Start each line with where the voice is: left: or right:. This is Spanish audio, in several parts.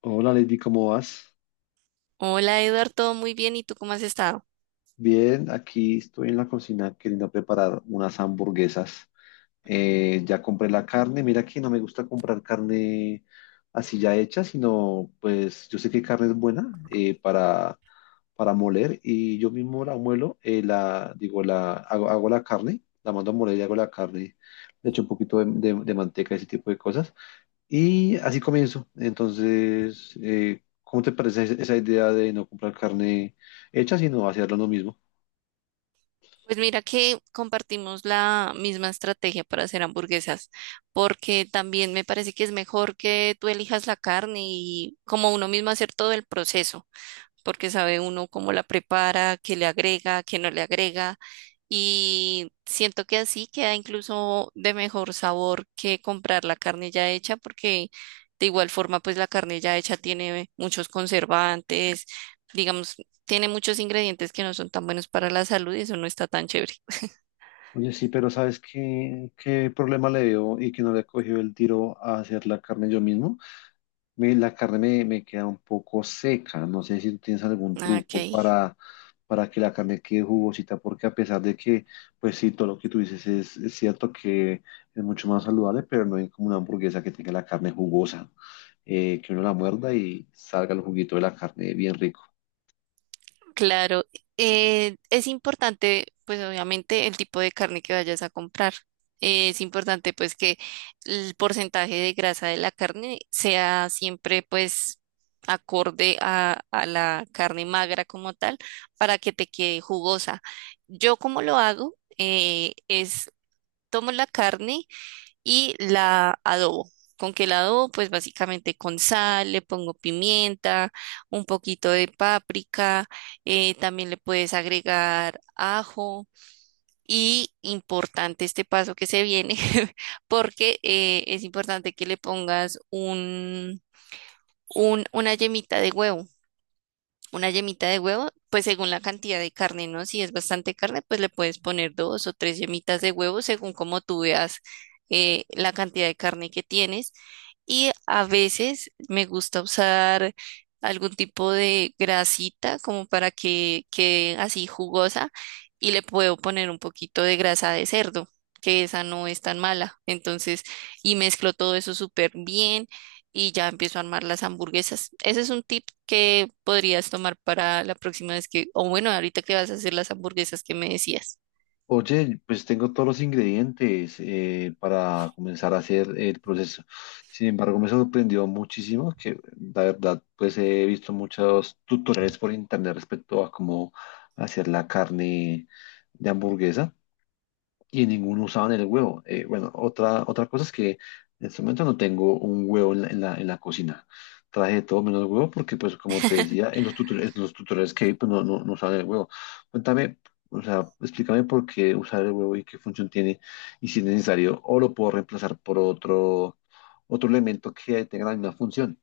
left: Hola Lady, ¿cómo vas?
right: Hola Eduardo, todo muy bien. ¿Y tú cómo has estado?
left: Bien, aquí estoy en la cocina queriendo preparar unas hamburguesas. Ya compré la carne, mira que no me gusta comprar carne así ya hecha, sino pues yo sé que carne es buena, para moler y yo mismo la muelo. La, digo, la, hago, Hago la carne, la mando a moler y hago la carne, le echo un poquito de manteca, ese tipo de cosas. Y así comienzo. Entonces, ¿cómo te parece esa idea de no comprar carne hecha, sino hacerlo uno mismo?
right: Pues mira que compartimos la misma estrategia para hacer hamburguesas, porque también me parece que es mejor que tú elijas la carne y como uno mismo hacer todo el proceso, porque sabe uno cómo la prepara, qué le agrega, qué no le agrega. Y siento que así queda incluso de mejor sabor que comprar la carne ya hecha, porque de igual forma, pues la carne ya hecha tiene muchos conservantes, digamos, tiene muchos ingredientes que no son tan buenos para la salud y eso no está tan chévere.
left: Oye, sí, pero ¿sabes qué problema le veo y que no le he cogido el tiro a hacer la carne yo mismo? La carne me queda un poco seca. No sé si tú tienes algún
right: Ah,
left: truco
right: ok.
left: para que la carne quede jugosita, porque a pesar de que, pues sí, todo lo que tú dices es cierto que es mucho más saludable, pero no hay como una hamburguesa que tenga la carne jugosa, que uno la muerda y salga el juguito de la carne bien rico.
right: Claro, es importante, pues obviamente, el tipo de carne que vayas a comprar. Es importante, pues, que el porcentaje de grasa de la carne sea siempre, pues, acorde a la carne magra como tal, para que te quede jugosa. Yo, como lo hago, es tomo la carne y la adobo. ¿Con que la adobo? Pues básicamente con sal, le pongo pimienta, un poquito de páprica, también le puedes agregar ajo. Y importante este paso que se viene, porque es importante que le pongas una yemita de huevo, una yemita de huevo, pues según la cantidad de carne, ¿no? Si es bastante carne, pues le puedes poner dos o tres yemitas de huevo según como tú veas la cantidad de carne que tienes. Y a veces me gusta usar algún tipo de grasita como para que quede así jugosa y le puedo poner un poquito de grasa de cerdo, que esa no es tan mala. Entonces, y mezclo todo eso súper bien y ya empiezo a armar las hamburguesas. Ese es un tip que podrías tomar para la próxima vez que, o bueno, ahorita que vas a hacer las hamburguesas que me decías.
left: Oye, pues tengo todos los ingredientes, para comenzar a hacer el proceso. Sin embargo, me sorprendió muchísimo que la verdad, pues he visto muchos tutoriales por internet respecto a cómo hacer la carne de hamburguesa y ninguno usaban el huevo. Bueno, otra cosa es que en este momento no tengo un huevo en en la cocina. Traje de todo menos huevo porque, pues, como te decía, en los tutoriales que vi, pues, no usaban el huevo. Cuéntame, o sea, explícame por qué usar el huevo y qué función tiene y si es necesario o lo puedo reemplazar por otro, otro elemento que tenga la misma función.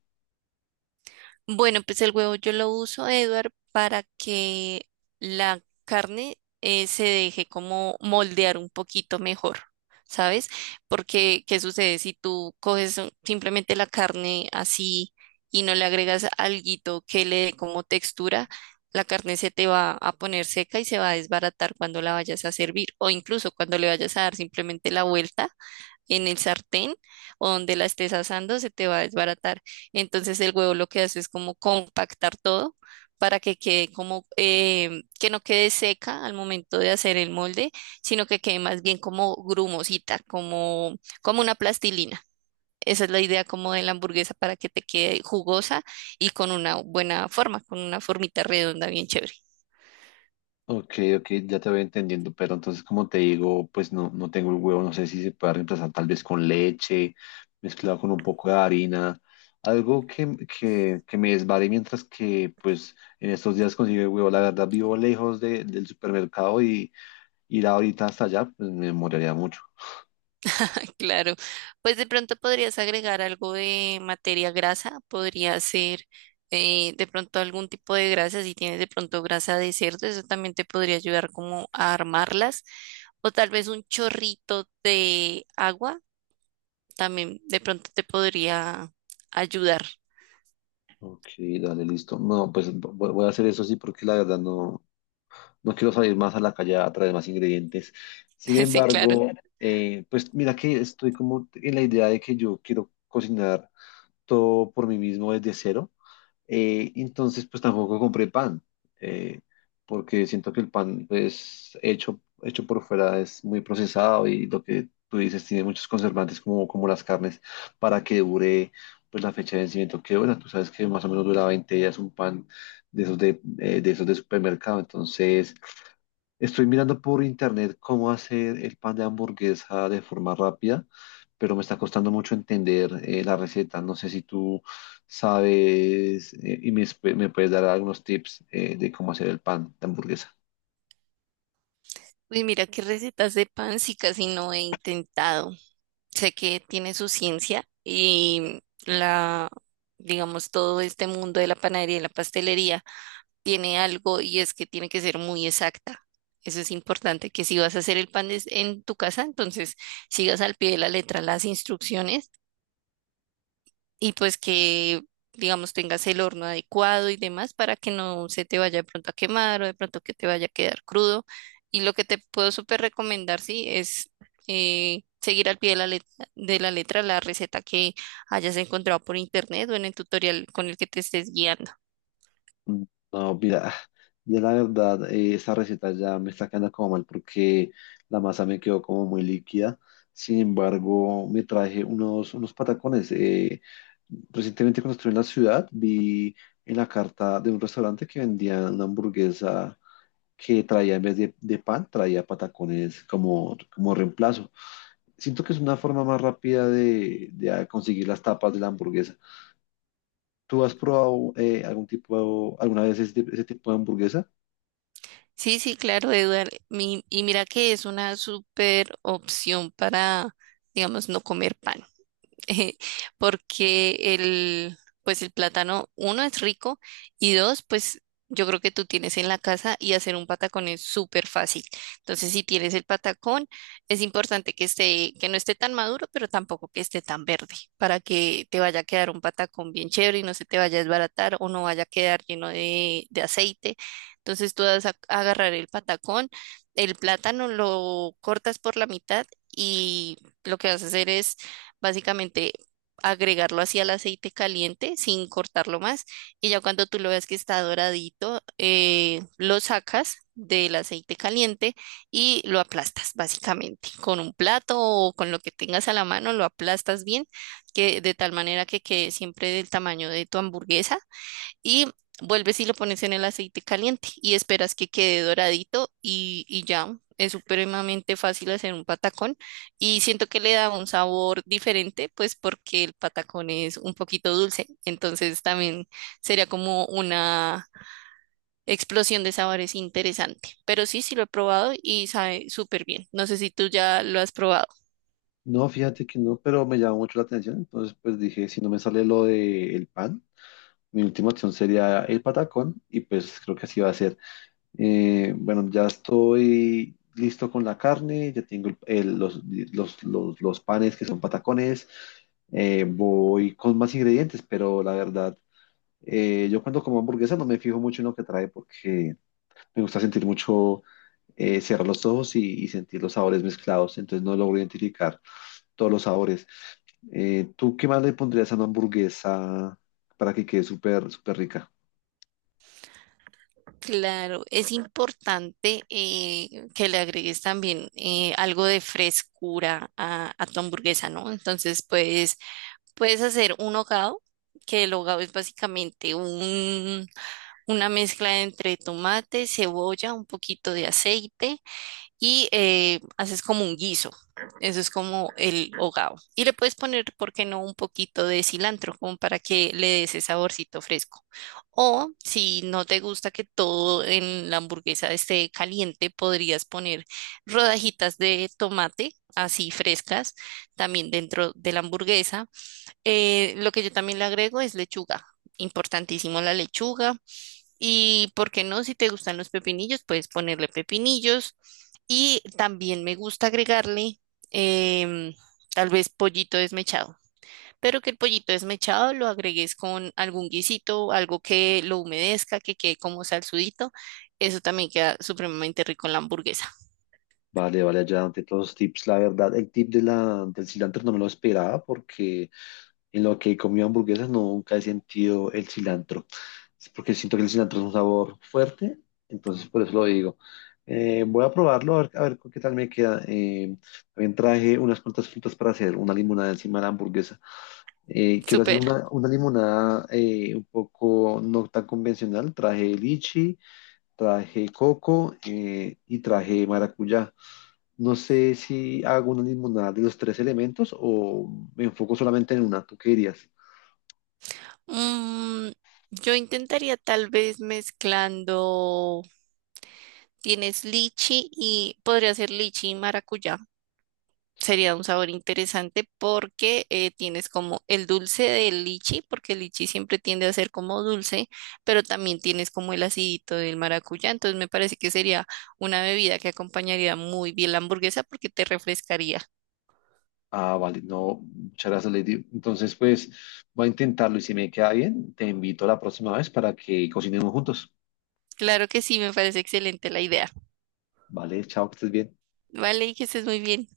right: Bueno, pues el huevo yo lo uso, Edward, para que la carne se deje como moldear un poquito mejor, ¿sabes? Porque, ¿qué sucede si tú coges un- simplemente la carne así y no le agregas alguito que le dé como textura? La carne se te va a poner seca y se va a desbaratar cuando la vayas a servir o incluso cuando le vayas a dar simplemente la vuelta en el sartén o donde la estés asando, se te va a desbaratar. Entonces el huevo lo que hace es como compactar todo para que quede como, que no quede seca al momento de hacer el molde, sino que quede más bien como grumosita, como una plastilina. Esa es la idea como de la hamburguesa para que te quede jugosa y con una buena forma, con una formita redonda bien chévere.
left: Ok, ok, ya te voy entendiendo, pero entonces como te digo, pues no tengo el huevo, no sé si se puede reemplazar tal vez con leche, mezclado con un poco de harina, algo que me desvare mientras que pues en estos días consigo el huevo. La verdad vivo lejos del supermercado, y ir ahorita hasta allá, pues me demoraría mucho.
right: Claro, pues de pronto podrías agregar algo de materia grasa, podría ser de pronto algún tipo de grasa, si tienes de pronto grasa de cerdo, eso también te podría ayudar como a armarlas, o tal vez un chorrito de agua, también de pronto te podría ayudar.
left: Ok, dale, listo. No, pues voy a hacer eso, sí, porque la verdad no, no quiero salir más a la calle a traer más ingredientes. Sin Sí,
right: Sí, claro.
left: embargo, claro. Pues mira que estoy como en la idea de que yo quiero cocinar todo por mí mismo desde cero. Entonces, pues tampoco compré pan, eh, porque siento que el pan, pues, hecho por fuera es muy procesado, y lo que tú dices, tiene muchos conservantes como, como las carnes para que dure. Pues la fecha de vencimiento que dura, tú sabes que más o menos dura 20 días un pan de esos de supermercado. Entonces estoy mirando por internet cómo hacer el pan de hamburguesa de forma rápida, pero me está costando mucho entender, la receta. No sé si tú sabes, y me, me puedes dar algunos tips, de cómo hacer el pan de hamburguesa.
right: Uy, mira qué recetas de pan, sí casi no he intentado. Sé que tiene su ciencia y la, digamos, todo este mundo de la panadería y la pastelería tiene algo y es que tiene que ser muy exacta. Eso es importante, que si vas a hacer el pan des- en tu casa, entonces sigas al pie de la letra las instrucciones y pues que, digamos, tengas el horno adecuado y demás para que no se te vaya de pronto a quemar o de pronto que te vaya a quedar crudo. Y lo que te puedo súper recomendar, sí, es seguir al pie de la letra la receta que hayas encontrado por internet o en el tutorial con el que te estés guiando.
left: Mm, No, mira, ya la verdad, esa receta ya me está quedando como mal porque la masa me quedó como muy líquida. Sin embargo, me traje unos, unos patacones. Recientemente cuando estuve en la ciudad, vi en la carta de un restaurante que vendían una hamburguesa que traía, en vez de pan, traía patacones como, como reemplazo. Siento que es una forma más rápida de conseguir las tapas de la hamburguesa. ¿Tú has probado, algún tipo, alguna vez ese, ese tipo de hamburguesa?
right: Sí, sí, claro, Eduard. Mi- y mira que es una súper opción para, digamos, no comer pan. Porque pues el plátano, uno, es rico y dos, pues yo creo que tú tienes en la casa y hacer un patacón es súper fácil. Entonces, si tienes el patacón, es importante que esté, que no esté tan maduro, pero tampoco que esté tan verde, para que te vaya a quedar un patacón bien chévere y no se te vaya a desbaratar o no vaya a quedar lleno de aceite. Entonces, tú vas a agarrar el patacón, el plátano lo cortas por la mitad y lo que vas a hacer es básicamente agregarlo así al aceite caliente sin cortarlo más y ya cuando tú lo veas que está doradito, lo sacas del aceite caliente y lo aplastas básicamente con un plato o con lo que tengas a la mano, lo aplastas bien, que de tal manera que quede siempre del tamaño de tu hamburguesa y vuelves y lo pones en el aceite caliente y esperas que quede doradito y ya. Es supremamente fácil hacer un patacón y siento que le da un sabor diferente, pues porque el patacón es un poquito dulce, entonces también sería como una explosión de sabores interesante. Pero sí, sí lo he probado y sabe súper bien. No sé si tú ya lo has probado.
left: No, fíjate que no, pero me llamó mucho la atención. Entonces, pues dije, si no me sale lo del pan, mi última opción sería el patacón, y pues creo que así va a ser. Bueno, ya estoy listo con la carne, ya tengo los panes que son patacones. Voy con más ingredientes, pero la verdad, yo cuando como hamburguesa no me fijo mucho en lo que trae porque me gusta sentir mucho, cerrar los ojos y sentir los sabores mezclados, entonces no logro identificar todos los sabores. ¿Tú qué más le pondrías a una hamburguesa para que quede súper, súper rica?
right: Claro, es importante que le agregues también algo de frescura a tu hamburguesa, ¿no? Entonces, pues, puedes hacer un hogado, que el hogado es básicamente una mezcla entre tomate, cebolla, un poquito de aceite y haces como un guiso. Eso es como el hogao. Y le puedes poner, ¿por qué no?, un poquito de cilantro, como para que le dé ese saborcito fresco. O si no te gusta que todo en la hamburguesa esté caliente, podrías poner rodajitas de tomate, así frescas, también dentro de la hamburguesa. Lo que yo también le agrego es lechuga. Importantísimo la lechuga. Y por qué no, si te gustan los pepinillos, puedes ponerle pepinillos. Y también me gusta agregarle em, tal vez pollito desmechado, pero que el pollito desmechado lo agregues con algún guisito, algo que lo humedezca, que quede como salsudito. Eso también queda supremamente rico en la hamburguesa.
left: Vale, vale, ya ante todos los tips. La verdad, el tip del cilantro no me lo esperaba porque en lo que he comido hamburguesas nunca he sentido el cilantro. Es porque siento que el cilantro es un sabor fuerte, entonces por eso lo digo. Voy a probarlo, a ver con qué tal me queda. También traje unas cuantas frutas para hacer una limonada encima de la hamburguesa. Quiero hacer
right: Súper.
left: una limonada, un poco no tan convencional. Traje lichi, traje coco, y traje maracuyá. No sé si hago una limonada de los tres elementos o me enfoco solamente en una. ¿Tú qué dirías?
right: Mm, yo intentaría tal vez mezclando, tienes lichi y podría ser lichi y maracuyá. Sería un sabor interesante porque tienes como el dulce del lichi, porque el lichi siempre tiende a ser como dulce, pero también tienes como el acidito del maracuyá. Entonces me parece que sería una bebida que acompañaría muy bien la hamburguesa porque te refrescaría.
left: Ah, vale, no, muchas gracias, Lady. Entonces, pues voy a intentarlo, y si me queda bien, te invito a la próxima vez para que cocinemos juntos.
right: Claro que sí, me parece excelente la idea.
left: Vale, chao, que estés bien.
right: Vale, y que estés muy bien.